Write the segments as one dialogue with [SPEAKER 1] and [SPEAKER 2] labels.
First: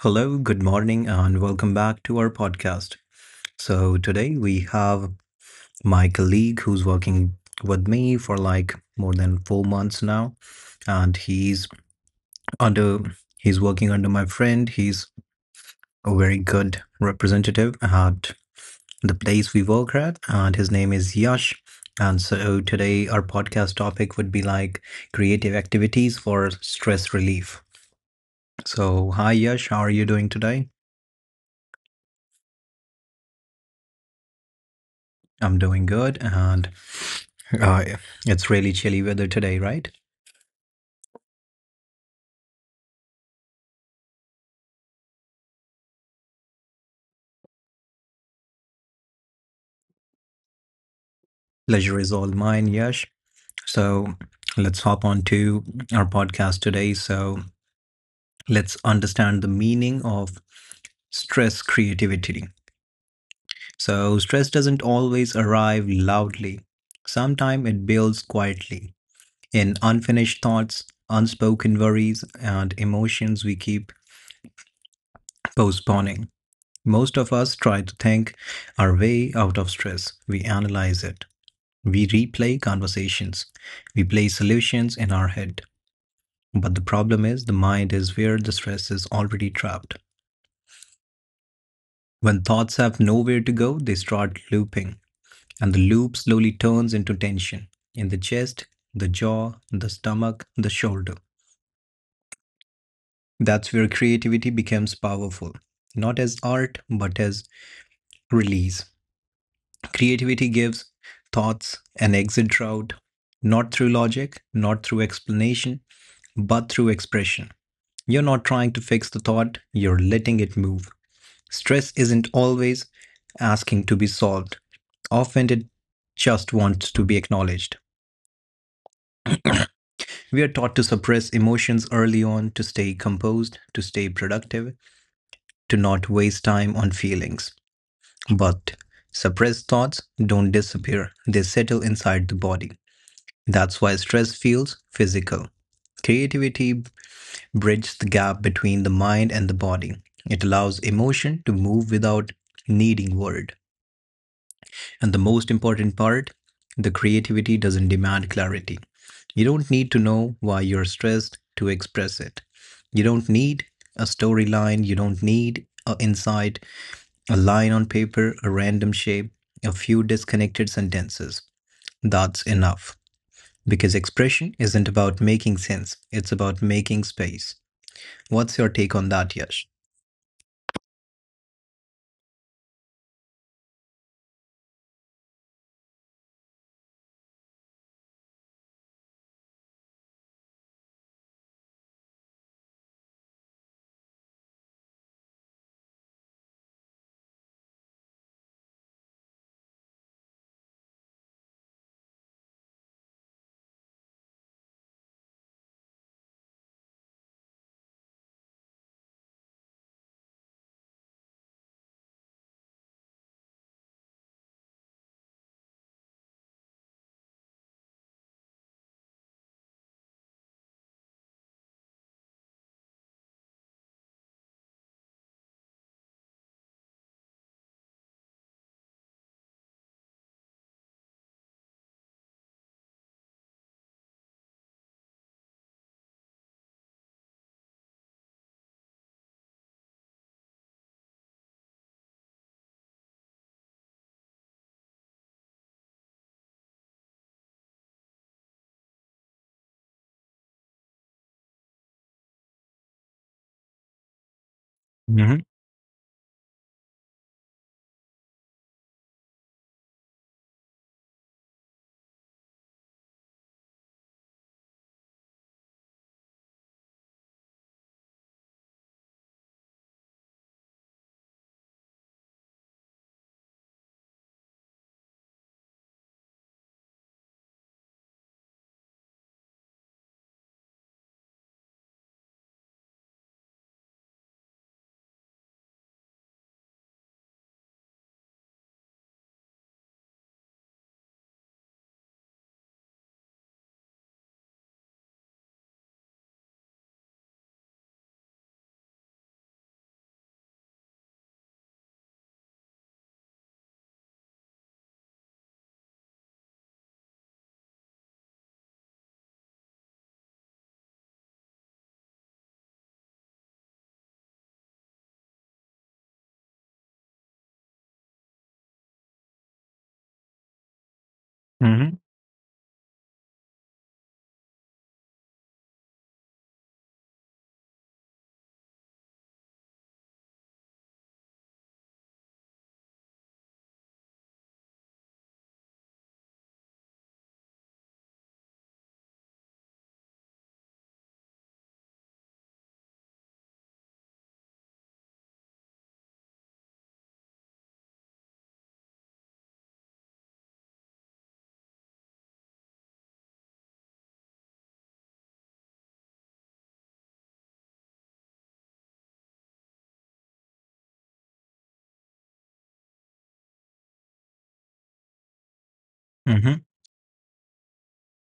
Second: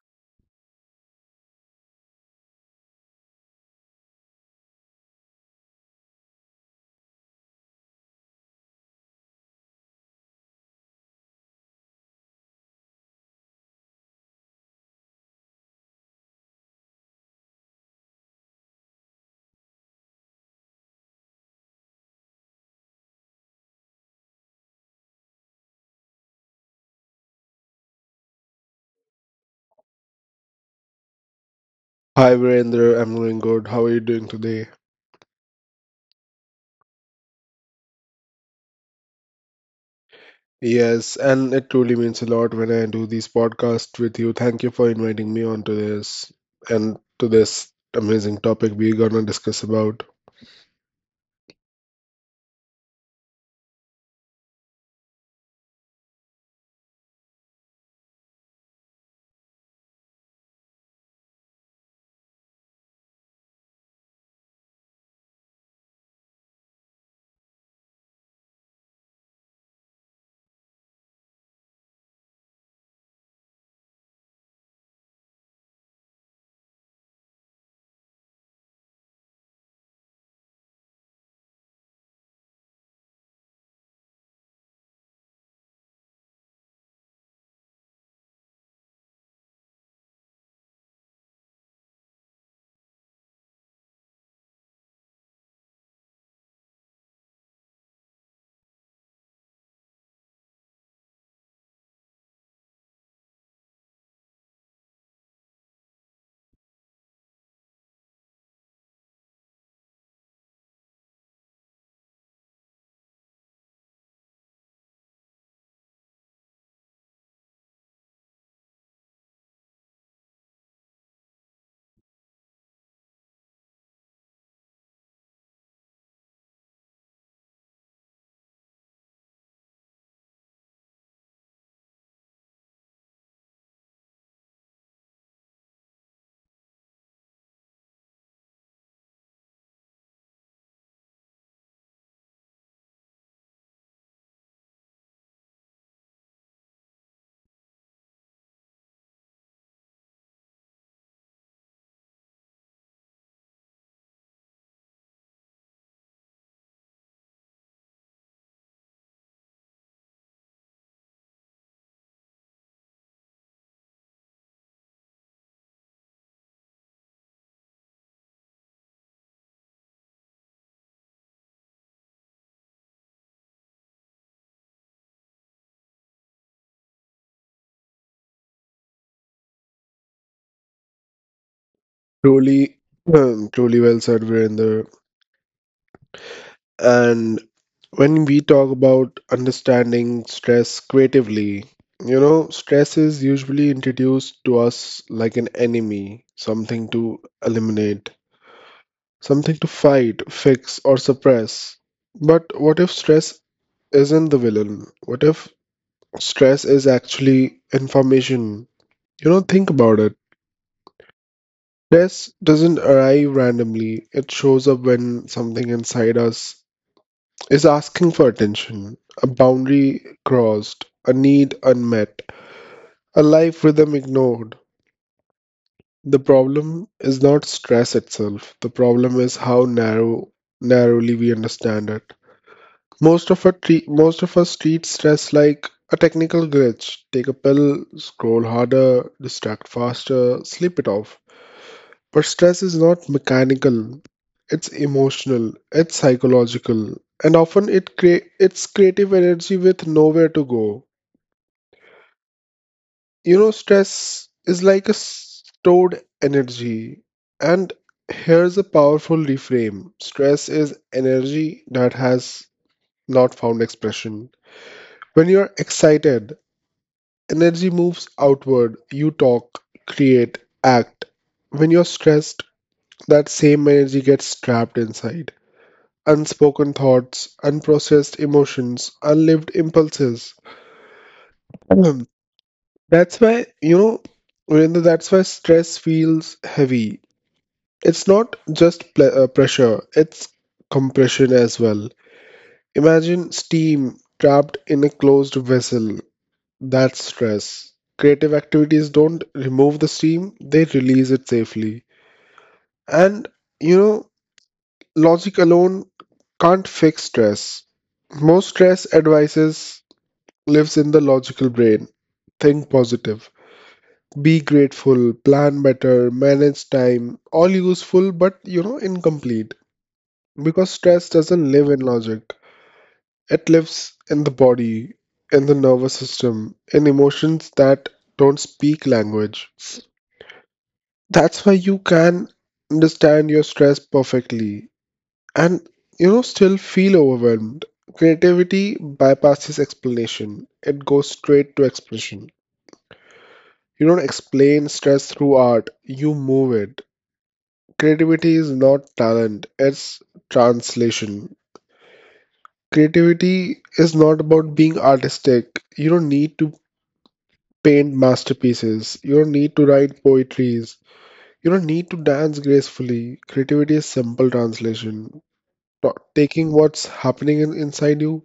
[SPEAKER 1] Hello, good morning, and welcome back to our podcast. So, today we have my colleague who's working with me for like more than 4 months now, and he's under he's working under my friend. He's a very good representative at the place we work at, and his name is Yash. And so, today our podcast topic would be like creative activities for stress relief. So, hi Yash, how are you doing today?
[SPEAKER 2] Hi Virender, I'm doing good. How are you doing today?
[SPEAKER 1] I'm doing good, and uh, it's really chilly weather today, right?
[SPEAKER 2] Yes, and it truly means a lot when I do these podcasts with you. Thank you for inviting me onto this and to this amazing topic we're gonna discuss about.
[SPEAKER 1] Pleasure is all mine, Yash. So let's hop on to our podcast today. So let's understand the meaning of stress creativity. So stress doesn't always arrive loudly. Sometimes it builds quietly in unfinished thoughts, unspoken worries, and emotions we keep postponing. Most of us try to think our way out of stress. We analyze it. We replay conversations. We play solutions in our head. But the problem is, the mind is where the stress is already trapped. When thoughts have nowhere to go, they start looping, and the loop slowly turns into tension in the chest, the jaw, the stomach, the shoulder. That's where creativity becomes powerful, not as art, but as release. Creativity gives thoughts an exit route, not through logic, not through explanation, but through expression. You're not trying to fix the thought, you're letting it move. Stress isn't always asking to be solved, often it just wants to be acknowledged. We are taught to suppress emotions early on to stay composed, to stay productive, to not waste time on feelings. But suppressed thoughts don't disappear, they settle inside the body. That's why stress feels physical. Creativity bridges the gap between the mind and the body. It allows emotion to move without needing word. And the most important part, the creativity doesn't demand clarity. You don't need to know why you're stressed to express it. You don't need a storyline, you don't need an insight, a line on paper, a random shape, a few disconnected sentences. That's enough. Because expression isn't about making sense, it's about making space. What's your take on that, Yash?
[SPEAKER 2] Truly, Truly well said, Virender. And when we talk about understanding stress creatively, stress is usually introduced to us like an enemy, something to eliminate, something to fight, fix, or suppress. But what if stress isn't the villain? What if stress is actually information? Think about it. Stress doesn't arrive randomly, it shows up when something inside us is asking for attention, a boundary crossed, a need unmet, a life rhythm ignored. The problem is not stress itself, the problem is how narrowly we understand it. Most of us treat stress like a technical glitch. Take a pill, scroll harder, distract faster, sleep it off. But stress is not mechanical. It's emotional, it's psychological, and often it's creative energy with nowhere to go. You know, stress is like a
[SPEAKER 1] Mm-hmm,
[SPEAKER 2] stored energy. And here's a powerful reframe. Stress is energy that has not found expression. When you're excited, energy moves outward. You talk, create, act. When you're stressed, that same energy gets trapped inside. Unspoken thoughts, unprocessed emotions, unlived impulses. Ahem. That's why, you know, Virendra, that's why stress feels heavy. It's not just pressure, it's compression as well. Imagine steam trapped in a closed vessel. That's stress. Creative activities don't remove the steam, they release it safely. And you know, logic alone can't fix stress. Most stress advices lives in the logical brain. Think positive, be grateful, plan better, manage time, all useful but you know incomplete. Because stress doesn't live in
[SPEAKER 1] mm-hmm,
[SPEAKER 2] logic. It lives in the body, in the nervous system, in emotions that don't speak language. That's why you can understand your stress perfectly and you know still feel overwhelmed. Creativity bypasses explanation. It goes straight to expression. You don't explain stress through art, you move it. Creativity is not talent, it's translation. Creativity is not about being artistic. You don't need to paint masterpieces. You don't need to write poetries. You don't need to dance gracefully. Creativity is simple translation. Ta-
[SPEAKER 1] mm-hmm,
[SPEAKER 2] Taking what's happening inside you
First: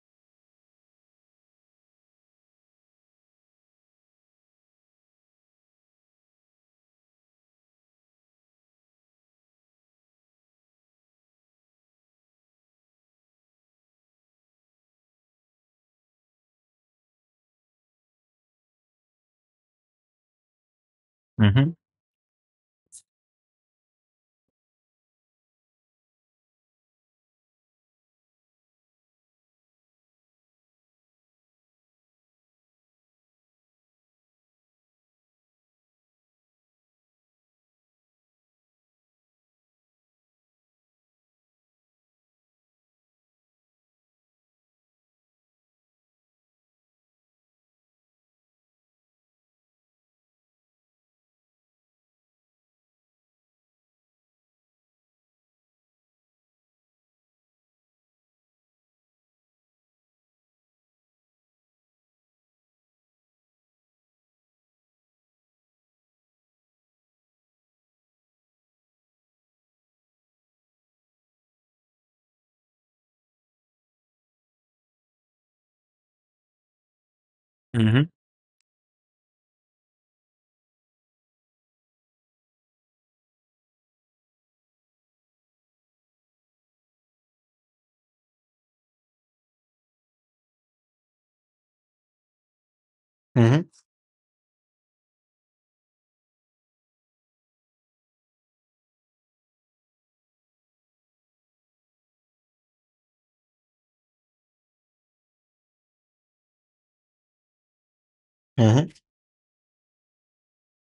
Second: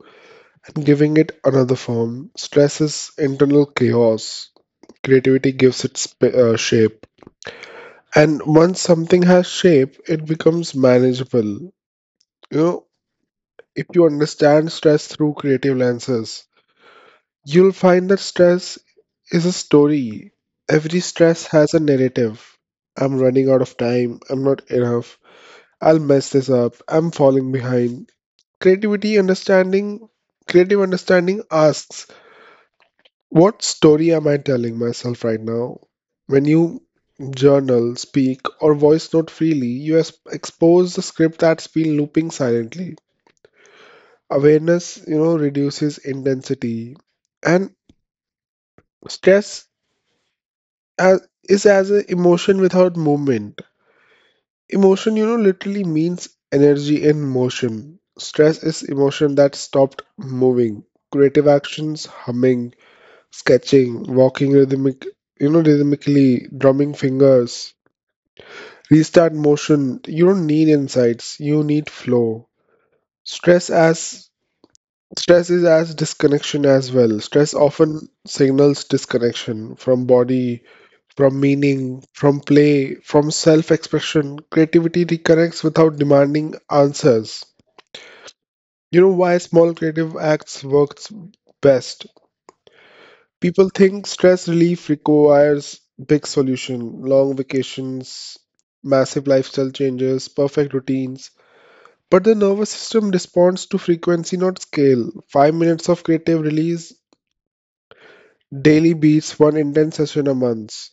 [SPEAKER 2] and giving it another form. Stress is internal chaos. Creativity gives it shape. And once something has shape, it becomes manageable. You know, if you understand stress through creative lenses, you'll find that stress is a story. Every stress
[SPEAKER 1] mm-hmm,
[SPEAKER 2] has a narrative. I'm running out of time. I'm not enough. I'll mess this up. I'm falling behind. Creativity understanding, Creative understanding asks, what story am I telling myself right now? When you journal, speak, or voice note freely, you expose the script that's been looping silently. Awareness, you know, reduces intensity, and stress as, is as an emotion without movement. Emotion, you know, literally means energy in motion. Stress is emotion that stopped moving. Creative actions, humming, sketching, you know, rhythmically, drumming fingers, restart motion. You don't need insights, you need flow. Stress as Stress is as disconnection as well. Stress
[SPEAKER 1] mm-hmm,
[SPEAKER 2] often signals disconnection from body, from meaning, from play, from self-expression. Creativity reconnects without demanding answers. You know why small creative acts works best?
[SPEAKER 1] mm-hmm,
[SPEAKER 2] People think stress relief requires big solution, long vacations, massive lifestyle changes, perfect routines. But the nervous system responds to frequency, not scale. 5 minutes of creative release
[SPEAKER 1] mm-hmm,
[SPEAKER 2] daily beats one intense session a month.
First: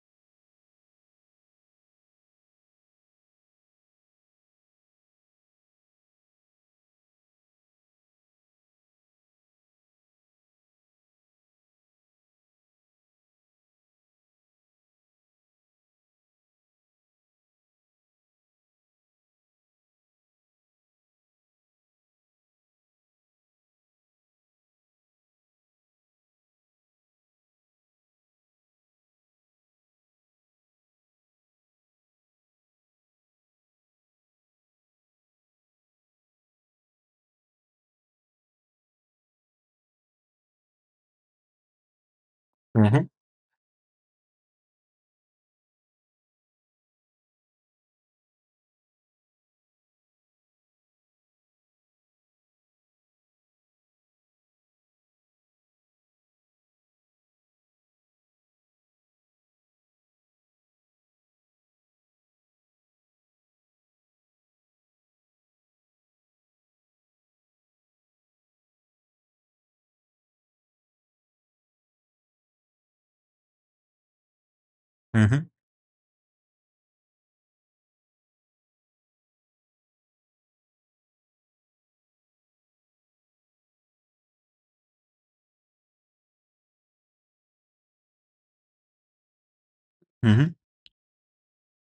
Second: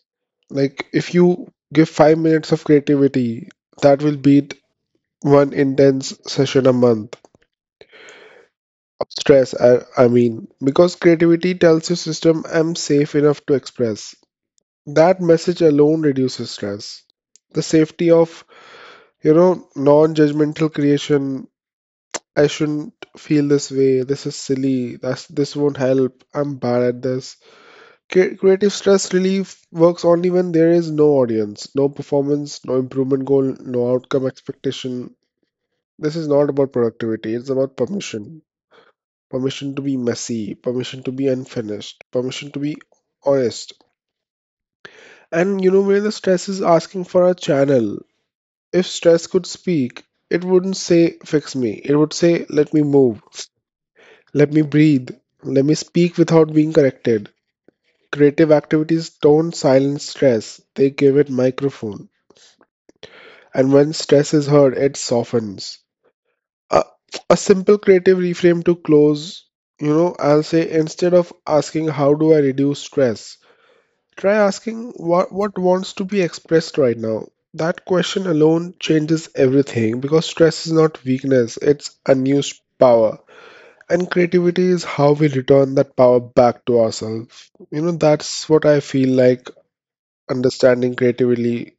[SPEAKER 2] Like if you give 5 minutes of creativity, that will beat one intense session a month. I mean, because creativity tells your system I'm safe enough to express. That message alone reduces stress. The safety of, you know, non-judgmental creation. I shouldn't feel this way. This is silly. This won't help. I'm bad at this. Creative stress relief works only when there is no audience, no performance, no improvement goal, no outcome expectation. This is not about productivity. It's about permission. Permission to be messy, permission to be unfinished, permission to be
[SPEAKER 1] mm-hmm,
[SPEAKER 2] honest. And you know where the stress is asking for a channel. If stress could speak, it wouldn't say, fix me. It would say, let me move, let me breathe, let me speak without being corrected. Creative activities don't silence stress, they give it microphone. And when stress is heard, it softens. A, a simple creative reframe to close, you know, I'll say, instead of asking, how do I reduce stress? Try asking what,
[SPEAKER 1] mm-hmm.
[SPEAKER 2] what wants to be expressed right now. That question alone changes everything because stress is not weakness, it's unused power. And creativity is how we return that power back to ourselves. You know, that's what I feel like
[SPEAKER 1] Mm-hmm.
[SPEAKER 2] understanding creatively,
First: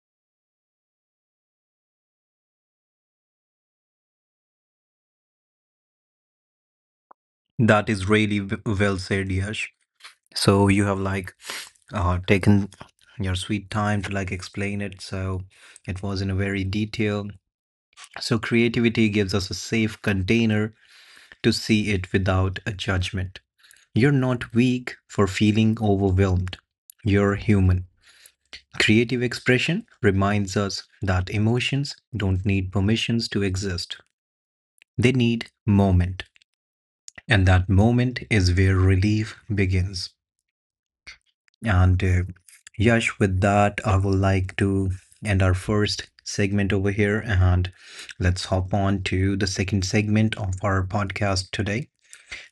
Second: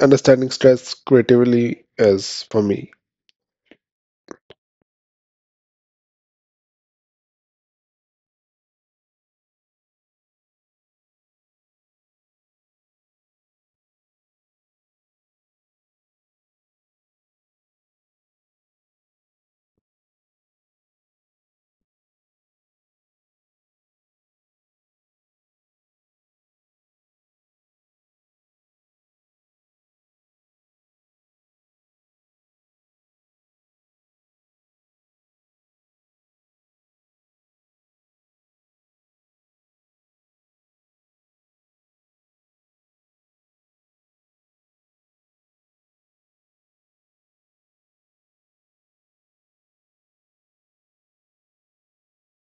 [SPEAKER 2] understanding stress creatively is for me.
[SPEAKER 1] That is really well said, Yash. So you have like taken your sweet time to like explain it. So it was in a very detail. So creativity gives us a safe container to see it without a judgment. You're not weak for feeling overwhelmed. You're human. Creative expression reminds us that emotions don't need permissions to exist. They need moment. And that moment is where relief begins. And Yash, with that, I would like to end our first segment over here and let's hop on to the second segment of our podcast today,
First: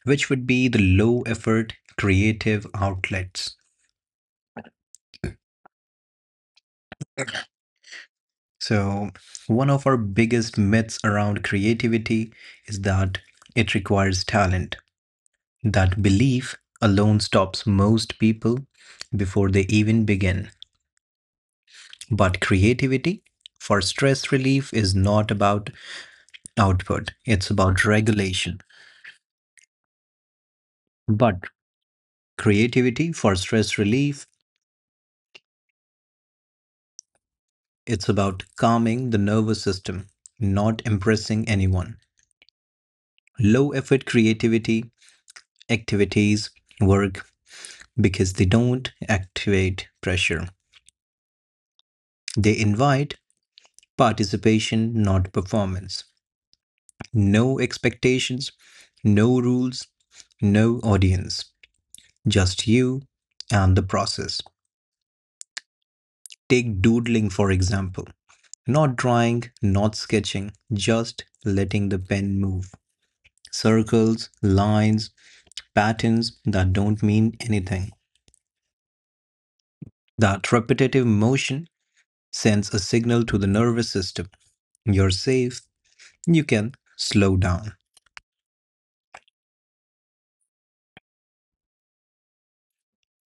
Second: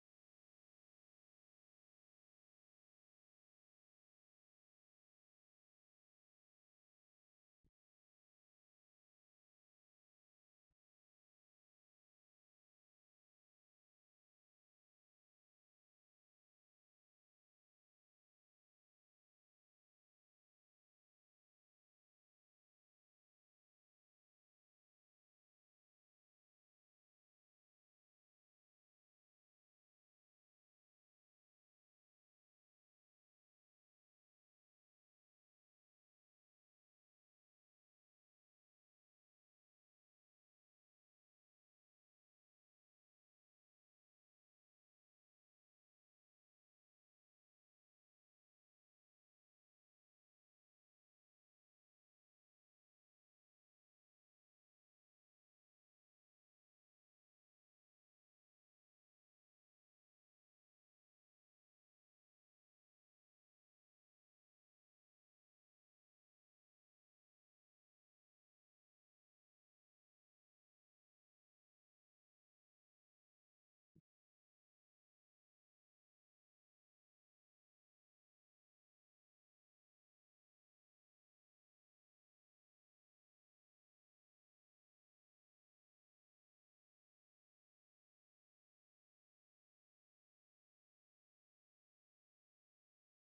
[SPEAKER 1] which would be the low effort creative outlets. So, one of our biggest myths around creativity is that it requires talent. That belief alone stops most people before they even begin. But creativity for stress relief is not about output, it's about regulation. But creativity for stress relief, it's about calming the nervous system, not impressing anyone. Low effort creativity activities work because they don't activate pressure. They invite participation, not performance. No expectations, no rules, no audience, just you and the process. Take doodling, for example. Not drawing, not sketching, just letting the pen move. Circles, lines, patterns that don't mean anything. That repetitive motion sends a signal to the nervous system. You're safe, you can slow down.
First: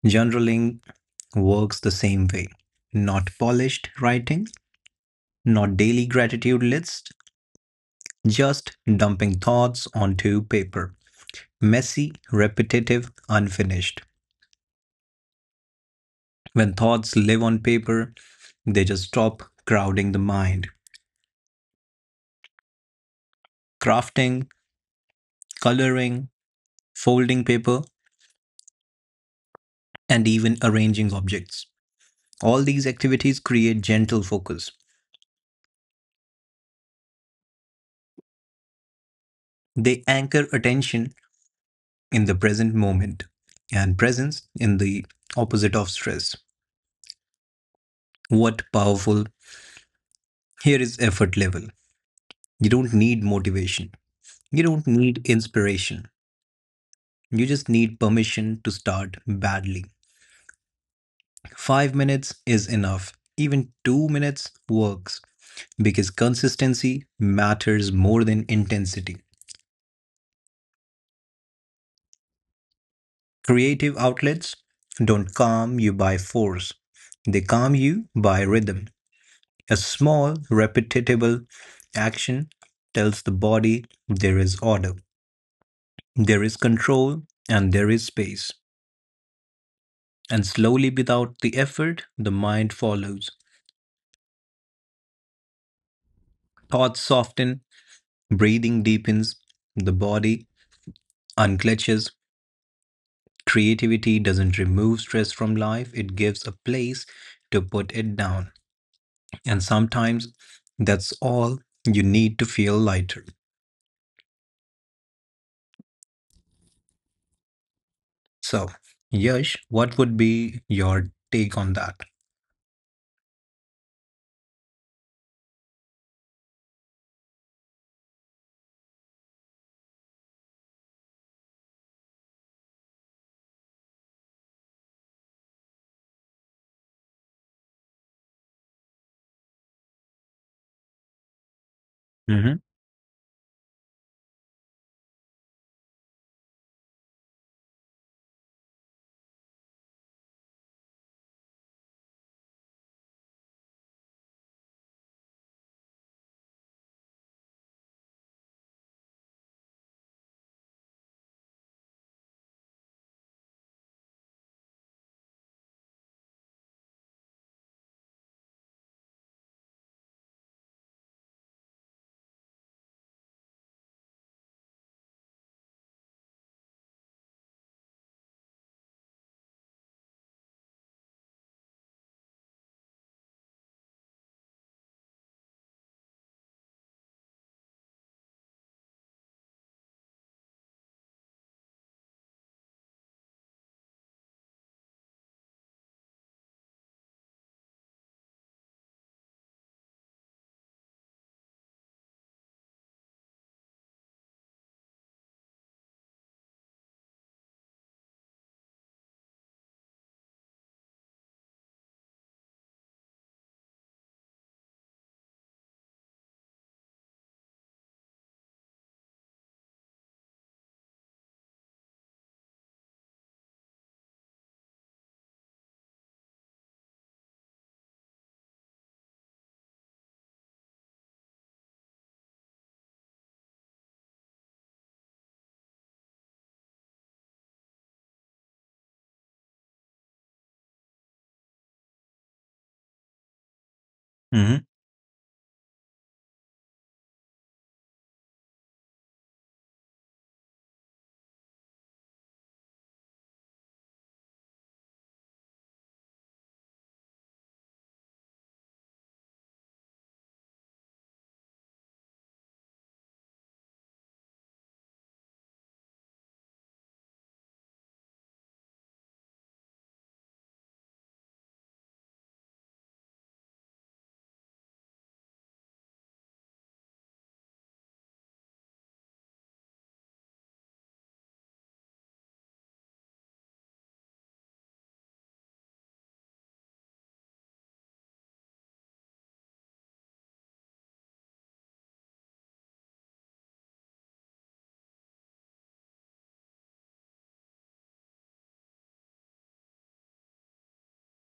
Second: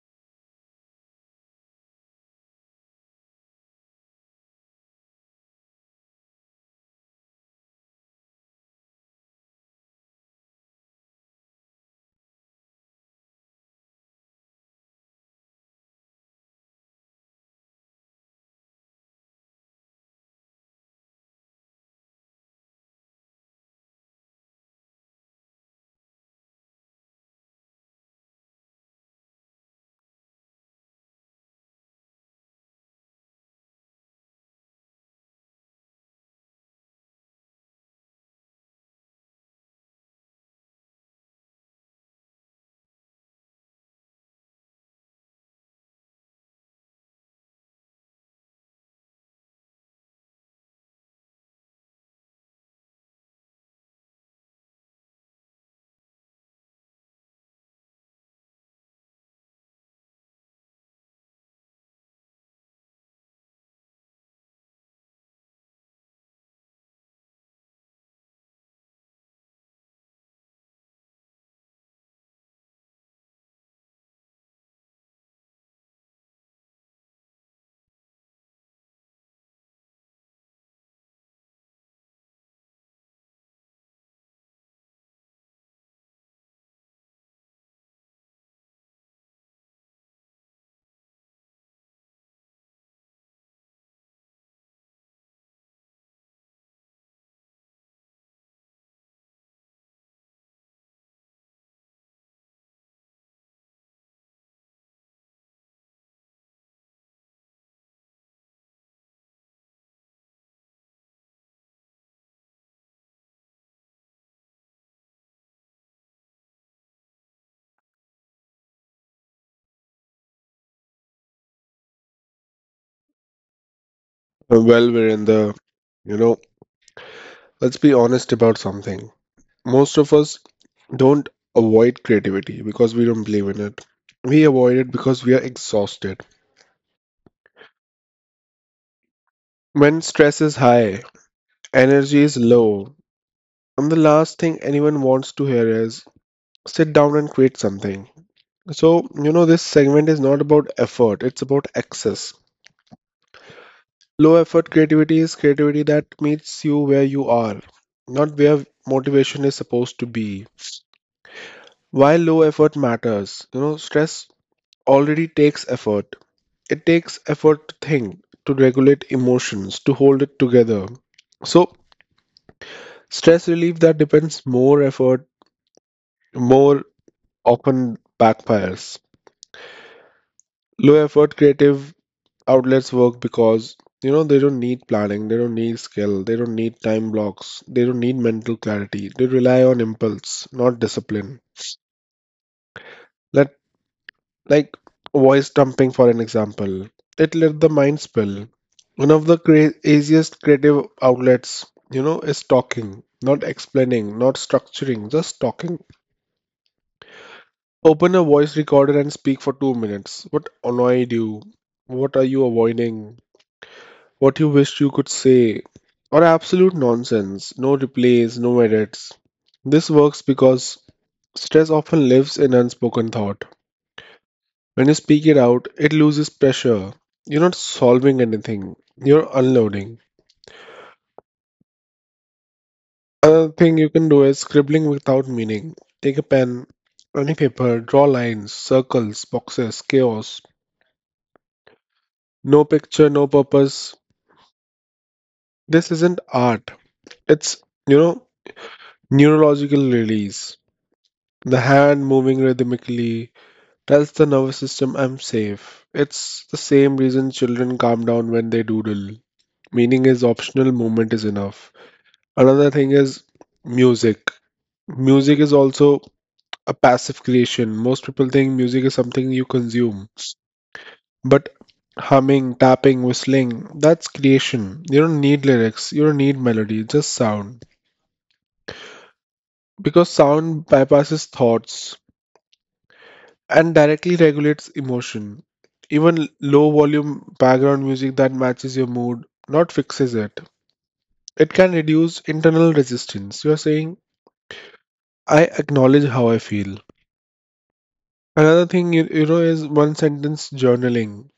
[SPEAKER 1] Journaling works the same way. Not polished writing, not daily gratitude list, just dumping thoughts onto paper. Messy, repetitive, unfinished. When thoughts live on paper, they just stop crowding the mind. Crafting, coloring, folding paper, and even arranging objects. All these activities create gentle focus. They anchor attention in the present moment and presence in the opposite of stress. What powerful. Here is effort level. You don't need motivation. You don't need inspiration. You just need permission to start badly. 5 minutes is enough. Even 2 minutes works because consistency matters more than intensity. Creative outlets don't calm you by force, they calm you by rhythm. A small, repeatable action tells the body there is order, there is control, and there is space. And slowly, without the effort, the mind follows. Thoughts soften, breathing deepens, the body unclenches. Creativity doesn't remove stress from life, it gives a place to put it down. And sometimes that's all you need to feel lighter. So, Yash, what would be your take on that?
[SPEAKER 2] Well, we're in the, you know, let's be honest about something. Most of us don't avoid creativity because we don't believe in it. We avoid it because we are exhausted. When stress is high, energy is low, and the last thing anyone wants to hear is sit down and create something. So, you know, this segment is not about effort, it's about access. Low effort creativity is creativity that meets you where you are, not where motivation is supposed to be. Why low effort matters? You know, stress already takes effort. It takes effort to think, to regulate emotions, to hold it together. So, stress relief that depends more often backfires. Low effort creative outlets work because you know they don't need planning, they don't need skill, they don't need time blocks, they don't need mental clarity. They rely on impulse, not discipline. Let Like voice dumping, for an example, it let the mind spill. One of the craziest creative outlets, you know, is talking, not explaining, not structuring, just talking. Open a voice recorder and speak for 2 minutes. What annoyed you? What are you avoiding? What you wished you could say? Or absolute nonsense, no replays, no edits. This works because stress often lives in unspoken thought. When you speak it out, it loses pressure. You're not solving anything, you're unloading. Another thing you can do is scribbling without meaning. Take a pen, any paper, draw lines, circles, boxes, chaos. No picture, no purpose.
[SPEAKER 1] Mm-hmm,
[SPEAKER 2] This isn't art. It's, you know, neurological release. The hand moving rhythmically tells the nervous system I'm safe. It's the same reason children calm down when they doodle. Meaning is optional, movement is enough. Another thing is music. Music is also a passive creation. Most people think music is something you consume, but humming, tapping, whistling, that's creation. You don't need lyrics, you don't need melody, just sound. Because sound bypasses thoughts and directly regulates emotion. Even low volume background music that matches your mood, not fixes it. It can reduce internal resistance. You're saying, I acknowledge how I feel. Another thing is one sentence journaling.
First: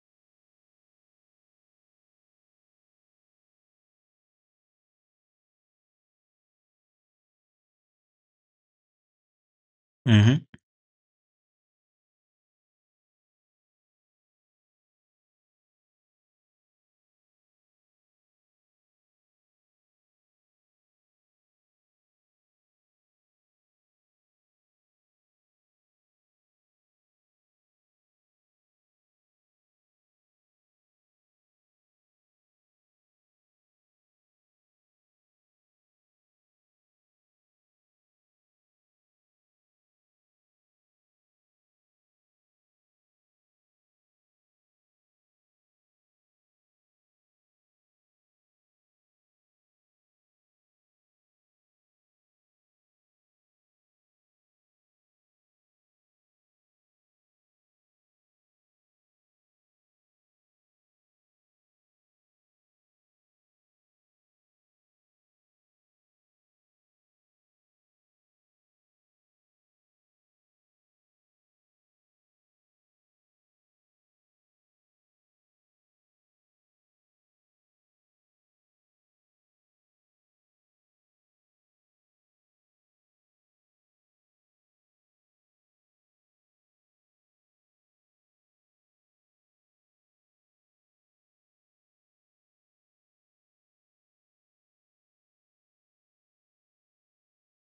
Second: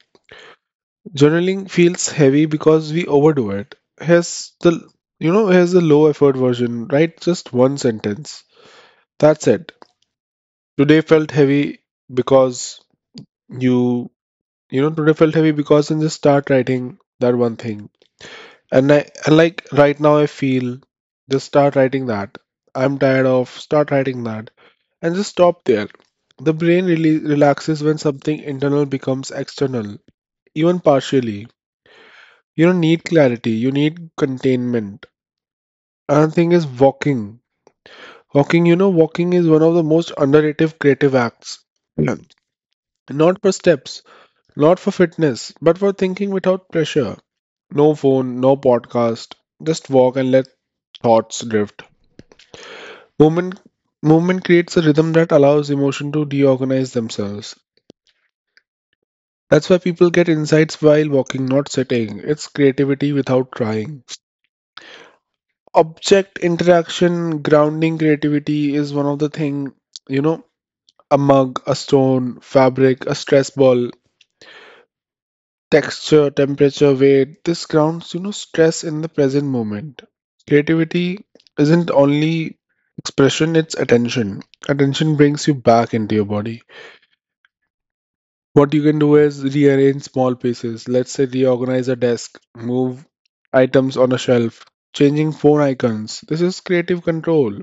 [SPEAKER 2] Journaling feels heavy because we overdo it. Has the low effort version, right? Just one sentence. That's it.
[SPEAKER 1] mm-hmm,
[SPEAKER 2] Today felt heavy because you today felt heavy because, and just start writing that one thing. And like right now I feel, just start writing that. I'm tired of, start writing that and just stop there. The brain really relaxes when something internal becomes external, even partially. You don't need clarity, you need containment. Another thing is walking. Walking, you know, walking is one of the most underrated creative acts. Yeah. Not for steps, not for fitness, but for thinking without pressure. No phone, no podcast. Just walk and let thoughts drift. Movement movement creates a rhythm that allows emotion to reorganize themselves. That's why people get insights while walking, not sitting. It's creativity without trying. Object interaction grounding creativity is one of the thing, you know, a mug, a stone, fabric, a stress ball, texture, temperature, weight, this grounds, you know, stress in the present moment. Creativity isn't only expression, it's attention. Attention brings you back into your body. What you can do is rearrange small pieces, let's say reorganize a desk, move items on a shelf, changing phone icons, this is creative control.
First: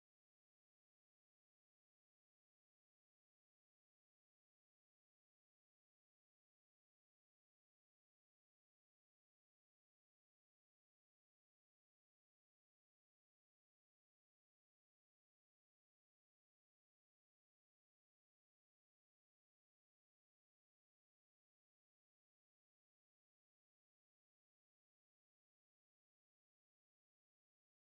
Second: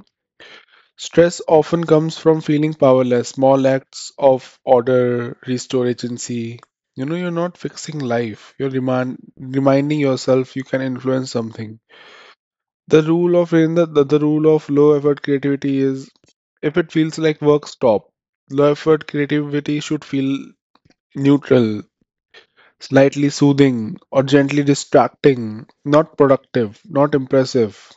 [SPEAKER 2] Stress often comes from feeling powerless, small acts of order restore agency. You know, you're not fixing life. Reminding yourself you can influence something. The rule of low effort creativity is if it feels like work, stop. Low effort creativity should feel neutral, slightly soothing, or gently distracting, not productive, not impressive.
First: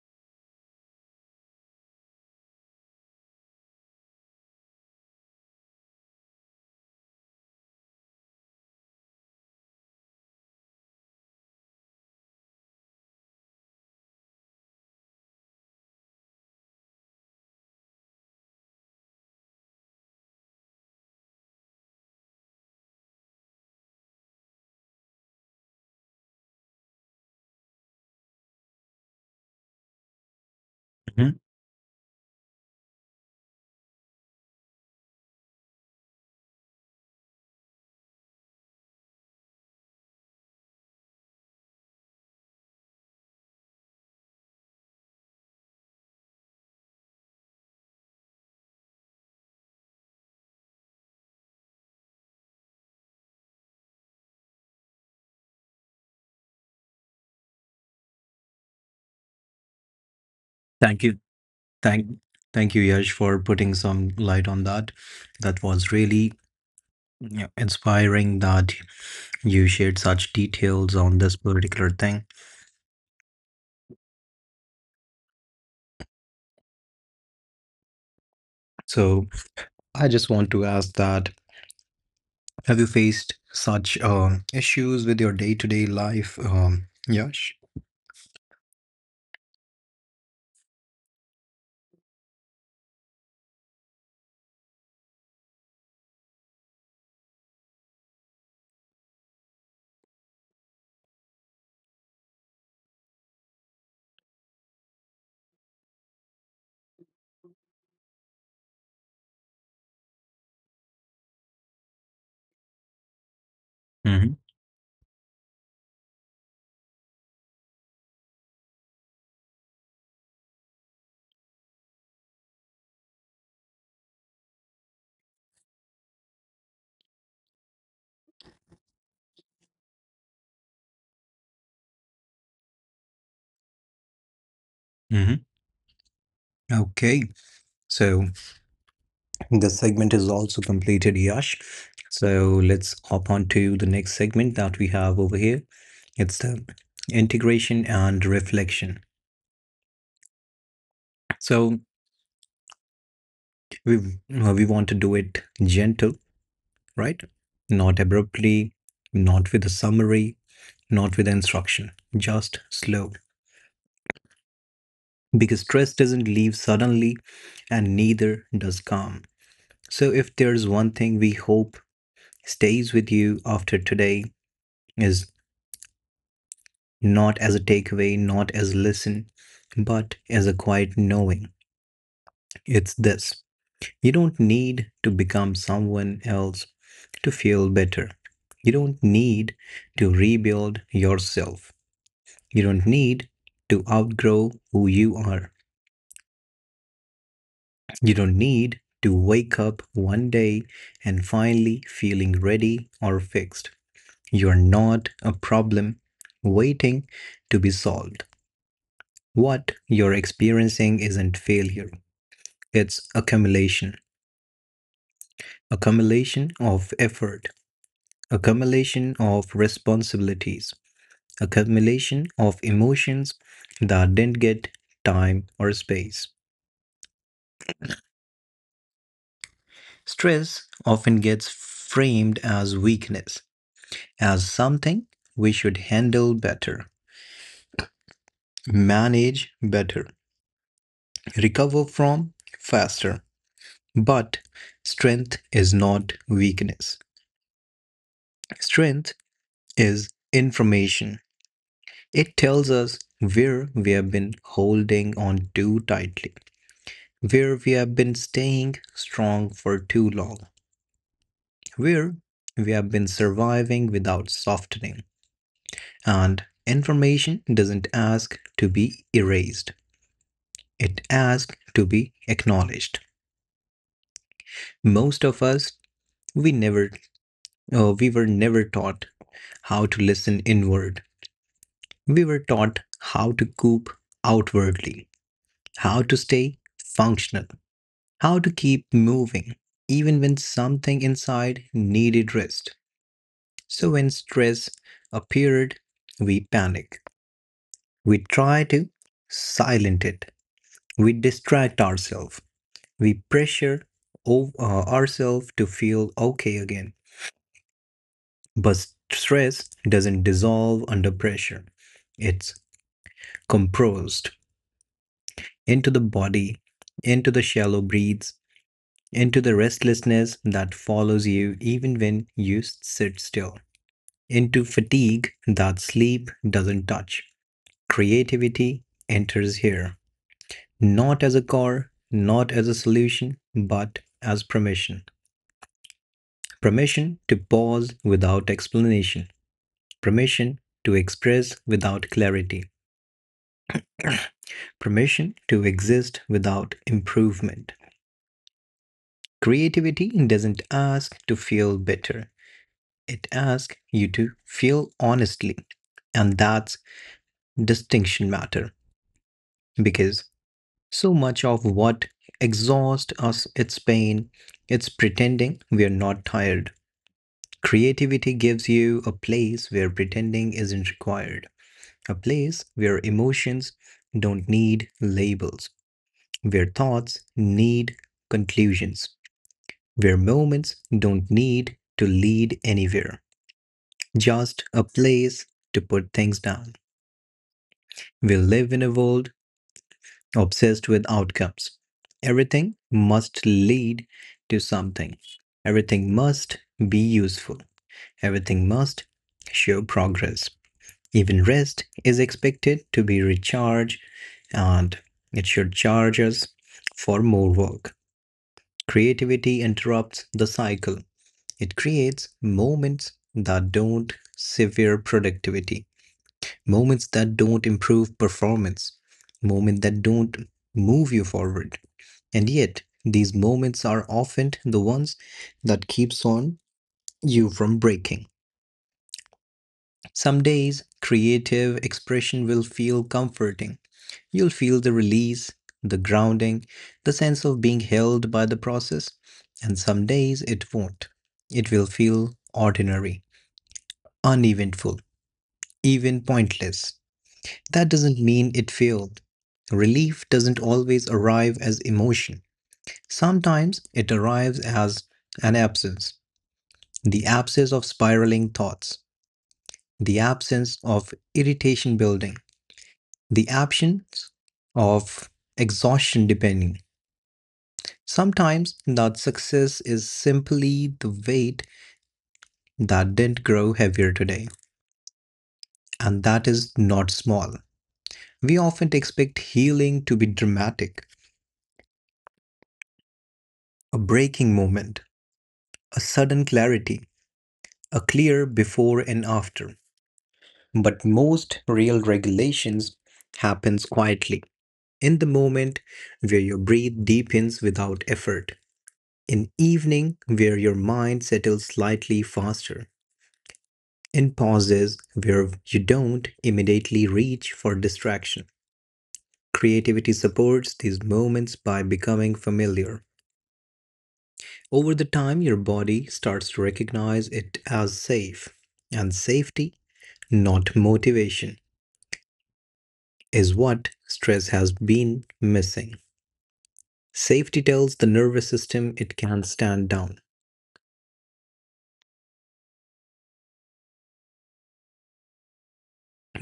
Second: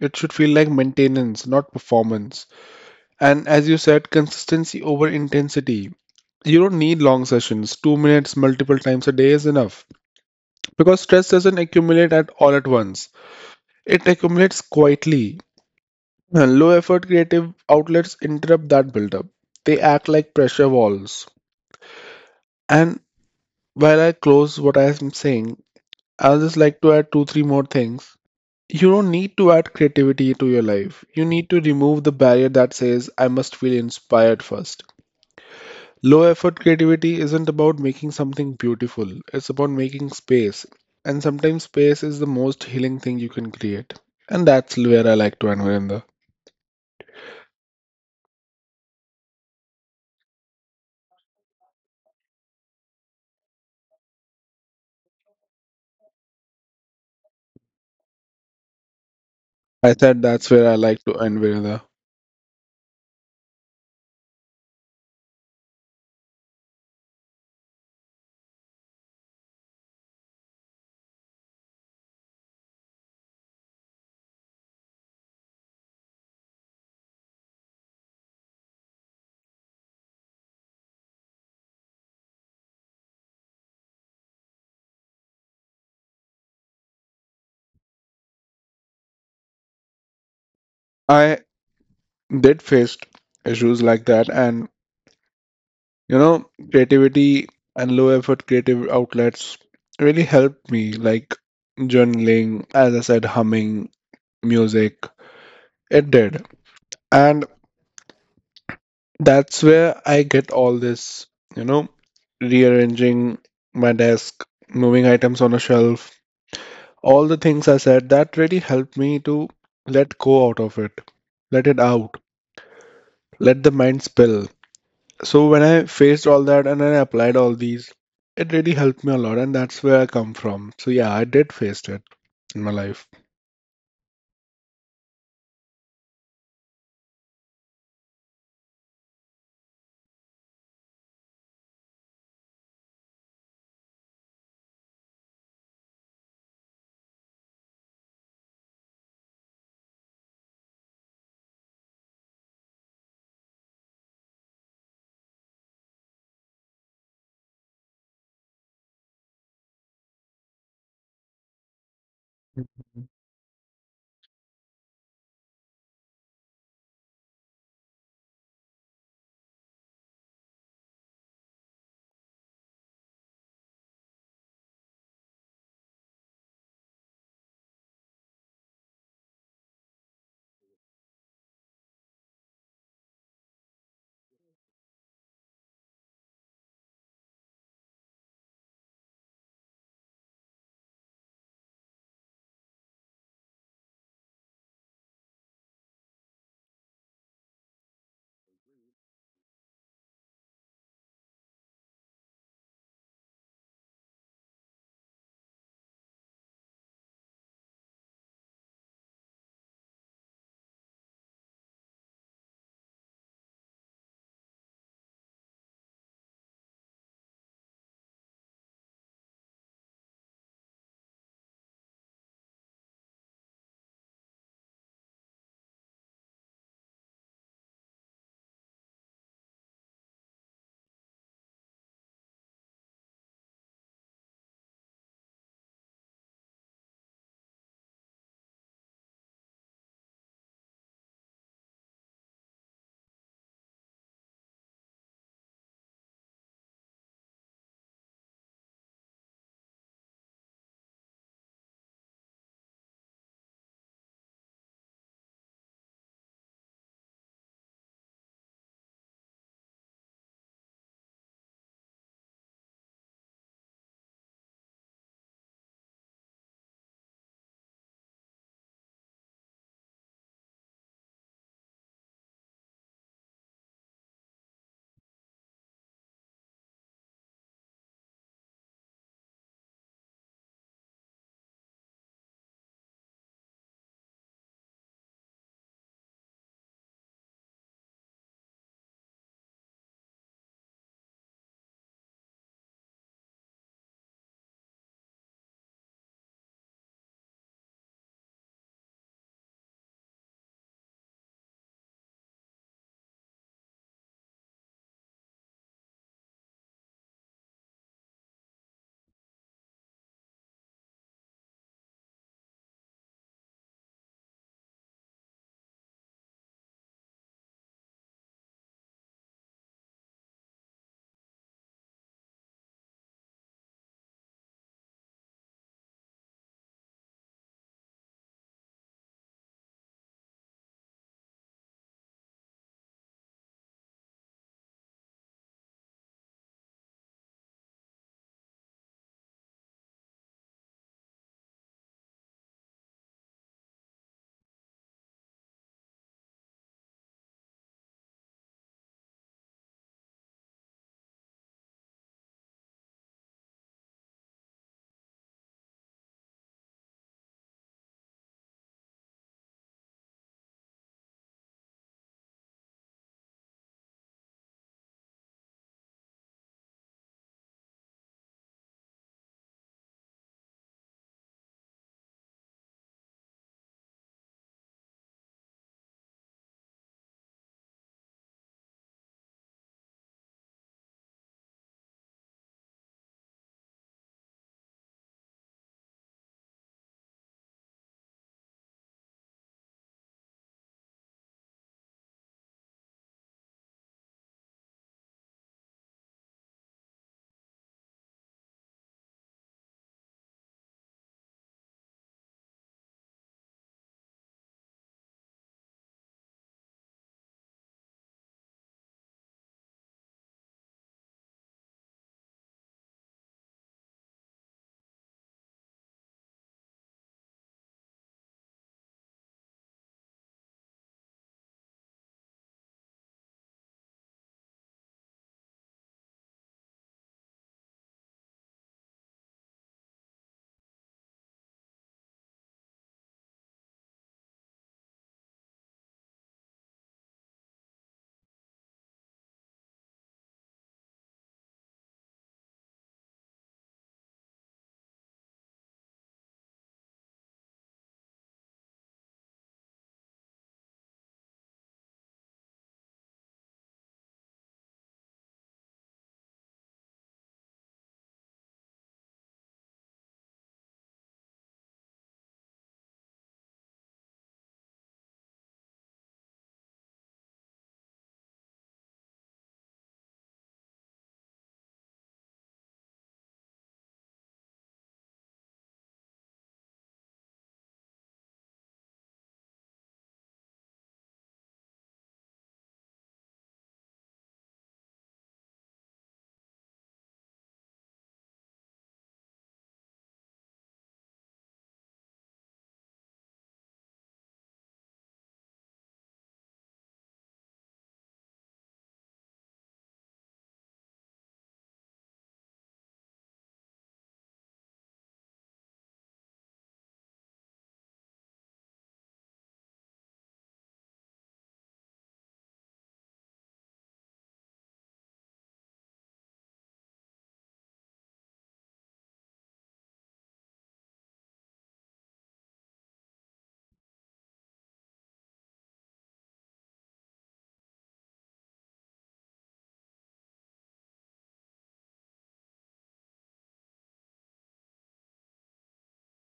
[SPEAKER 2] It should feel like maintenance, not performance. And as you said, consistency over intensity. You don't need long sessions. 2 minutes multiple times a day is enough because stress doesn't accumulate at all at once. It accumulates quietly. And low effort creative outlets interrupt that buildup. They act like pressure walls. And while I close what I am saying, I'll just like to add two, three more things. You don't need to add creativity to your life. You
[SPEAKER 1] hmm.
[SPEAKER 2] need to remove the barrier that says, I must feel inspired first. Low effort creativity isn't about making something beautiful, it's about making space. And sometimes space is the most healing thing you can create. And that's where I like to end, Virender. I said that's where I
[SPEAKER 1] Thank
[SPEAKER 2] like to
[SPEAKER 1] you.
[SPEAKER 2] end, Virendra.
[SPEAKER 1] Thank thank you, Yash, for putting some light on that. That was really inspiring that you shared such details on this particular thing. So I just want to ask that have you faced such issues with your day-to-day life, Yash?
[SPEAKER 2] I did face issues like that, and you know creativity and low effort creative outlets really helped me, like journaling, as I said, humming, music, it did. And that's where I get all this, you know, rearranging my
[SPEAKER 1] Mm-hmm.
[SPEAKER 2] desk, moving items on a shelf, all the things I said that really helped me to let go out of it, let it out, let the mind spill. So when I faced all that and then I applied all these, it really helped me a lot, and that's where I come from. So yeah, I did face it in my life.
[SPEAKER 1] Mm-hmm. Okay. So the segment is also completed, Yash. So let's hop on to the next segment that we have over here. It's the integration and reflection. So we want to do it gentle, right? Not abruptly, not with a summary, not with instruction, just slow. Because stress doesn't leave suddenly and neither does calm. So if there's one thing we hope stays with you after today is not as a takeaway, not as listen, but as a quiet knowing. It's this. You don't need to become someone else to feel better. You don't need to rebuild yourself. You don't need to outgrow who you are. You don't need to wake up one day and finally feeling ready or fixed. You're not a problem waiting to be solved. What you're experiencing isn't failure. It's accumulation, accumulation of effort, accumulation of responsibilities, accumulation of emotions that didn't get time or space. Stress often gets framed as weakness, as something we should handle better, manage better, recover from faster. But strength is not weakness. Strength is information. It tells us where we have been holding on too tightly, where we have been staying strong for too long, where we have been surviving without softening. And information doesn't ask to be erased, it asks to be acknowledged. Most of us, we never, we were never taught how to listen inward. We were taught how to cope outwardly, how to stay functional, how to keep moving even when something inside needed rest. So, when stress appeared, we panic. We try to silence it. We distract ourselves. We pressure ourselves to feel okay again. But stress doesn't dissolve under pressure, it's compressed into the body, into the shallow breaths, into the restlessness that follows you even when you sit still, into fatigue that sleep doesn't touch. Creativity enters here, not as a core, not as a solution, but as permission. Permission to pause without explanation, permission to express without clarity, permission to exist without improvement. Creativity doesn't ask to feel bitter, it asks you to feel honestly. And that's distinction matter, because so much of what exhausts us its pain, it's pretending we're not tired. Creativity gives you a place where pretending isn't required, a place where emotions don't need labels, where thoughts need conclusions, where moments don't need to lead anywhere, just a place to put things down. We live in a world obsessed with outcomes. Everything must lead to something. Everything must be useful. Everything must show progress. Even rest is expected to be recharged and it should charge us for more work. Creativity interrupts the cycle. It creates moments that don't sever productivity, moments that don't improve performance, moments that don't move you forward, and yet, these moments are often the ones that keeps on you from breaking. Some days, creative expression will feel comforting. You'll feel the release, the grounding, the sense of being held by the process, and some days it won't. It will feel ordinary, uneventful, even pointless. That doesn't mean it failed. Relief doesn't always arrive as emotion. Sometimes it arrives as an absence, the absence of spiraling thoughts, the absence of irritation building, the absence of exhaustion depending. Sometimes that success is simply the weight that didn't grow heavier today, and that is not small. We often expect healing to be dramatic, a breaking moment, a sudden clarity, a clear before and after. But most real regulations happens quietly, in the moment where your breath deepens without effort, in evening where your mind settles slightly faster, in pauses where you don't immediately reach for distraction. Creativity supports these moments by becoming familiar. Over the time, your body starts to recognize it as safe, and safety, not motivation, is what stress has been missing. Safety tells the nervous system it can stand down.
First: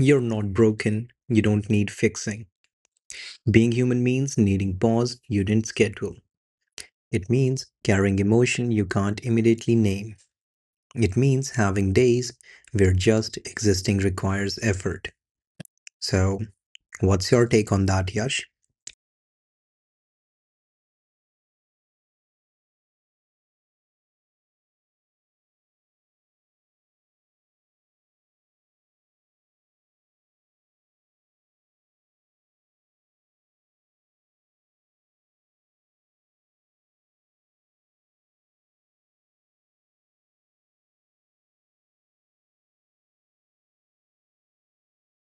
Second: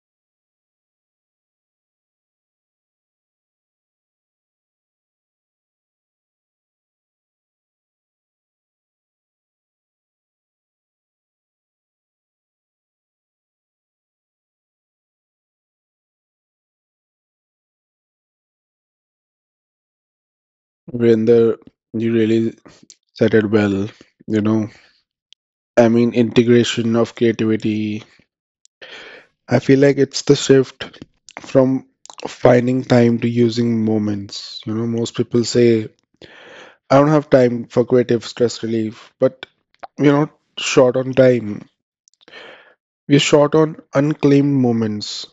[SPEAKER 1] You're not broken. You don't need fixing. Being human means needing pause you didn't schedule. It means carrying emotion you can't immediately name. It means having days where just existing requires effort. So, what's your take on that, Yash?
[SPEAKER 2] Virender, you really said it well. You know, I mean, integration of creativity. I feel like it's the shift from finding time to using moments. You know, most people say, I don't have time for creative stress relief, but we're not short on time. We're short on unclaimed moments.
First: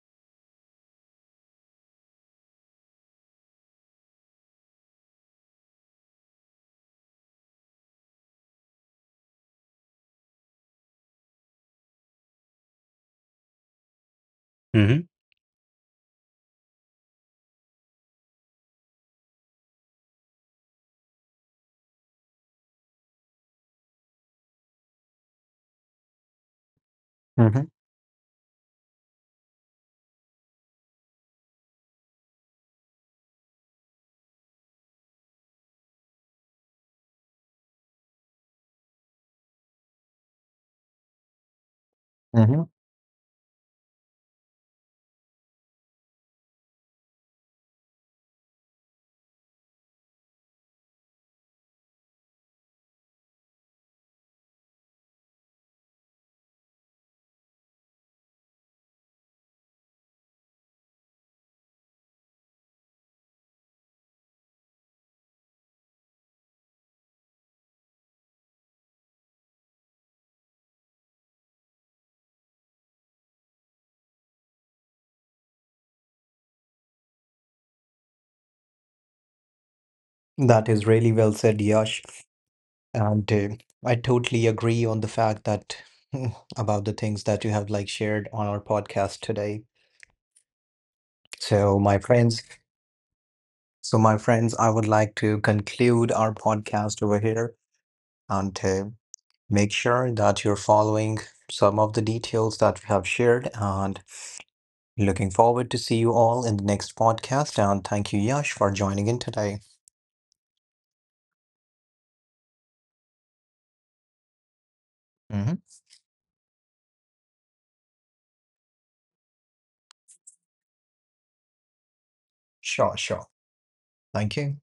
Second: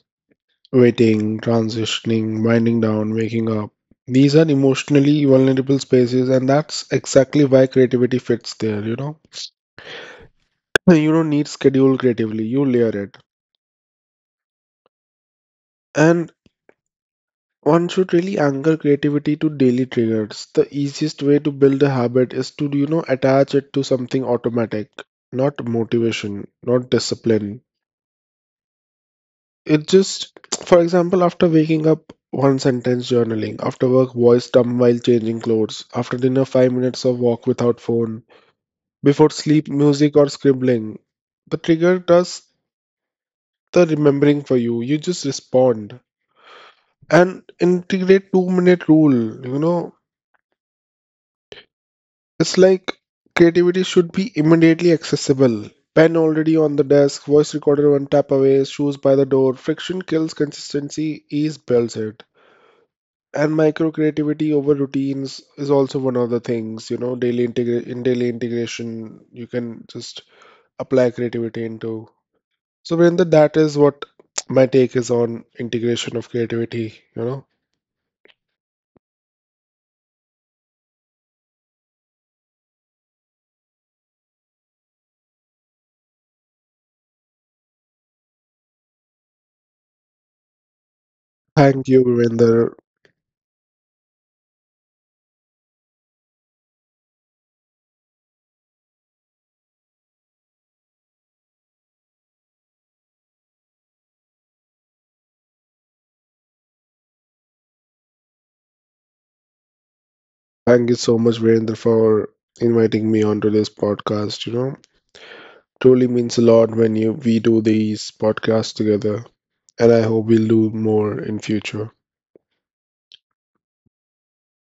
[SPEAKER 2] Waiting, transitioning, winding down, waking up. These are emotionally vulnerable spaces, and that's exactly why creativity fits there, you know? You don't need schedule creatively, you layer it.
[SPEAKER 1] Mm-hmm.
[SPEAKER 2] And one should really anchor creativity to daily triggers. The easiest way to build a habit is to, you know, attach it to something automatic, not motivation, not discipline.
[SPEAKER 1] Mm-hmm.
[SPEAKER 2] It just, for example, after waking up, one sentence journaling, after work, voice dumb while changing clothes, after dinner, 5 minutes of walk without phone, before sleep, music or scribbling. The trigger does
[SPEAKER 1] Mm-hmm.
[SPEAKER 2] the remembering for you. You just respond and integrate 2-minute rule. You know, it's like creativity should be immediately accessible. Pen already on the desk, voice recorder one tap away, shoes by the door. Friction kills consistency, ease builds it. And micro creativity over routines is also one of the things, you know, daily in daily integration you can just apply creativity into. So Vrinda, that is what my take is on integration of creativity, you know.
[SPEAKER 1] That is really well said, Yash. And I totally agree on the fact that about the things that you have like shared on our podcast today. So,
[SPEAKER 2] Thank
[SPEAKER 1] my
[SPEAKER 2] you,
[SPEAKER 1] friends,
[SPEAKER 2] Vrinda.
[SPEAKER 1] I would like to conclude our podcast over here and to make sure that you're following some of the details that we have shared and looking forward to see you all in the next podcast. And thank you, Yash, for joining in today.
[SPEAKER 2] Thank you so much, Vrinda, for inviting me onto this podcast, you know.
[SPEAKER 1] Mhm.
[SPEAKER 2] Truly means a lot when you we do these podcasts together, and I hope we'll do more in future.
[SPEAKER 1] Sure, sure. Thank you.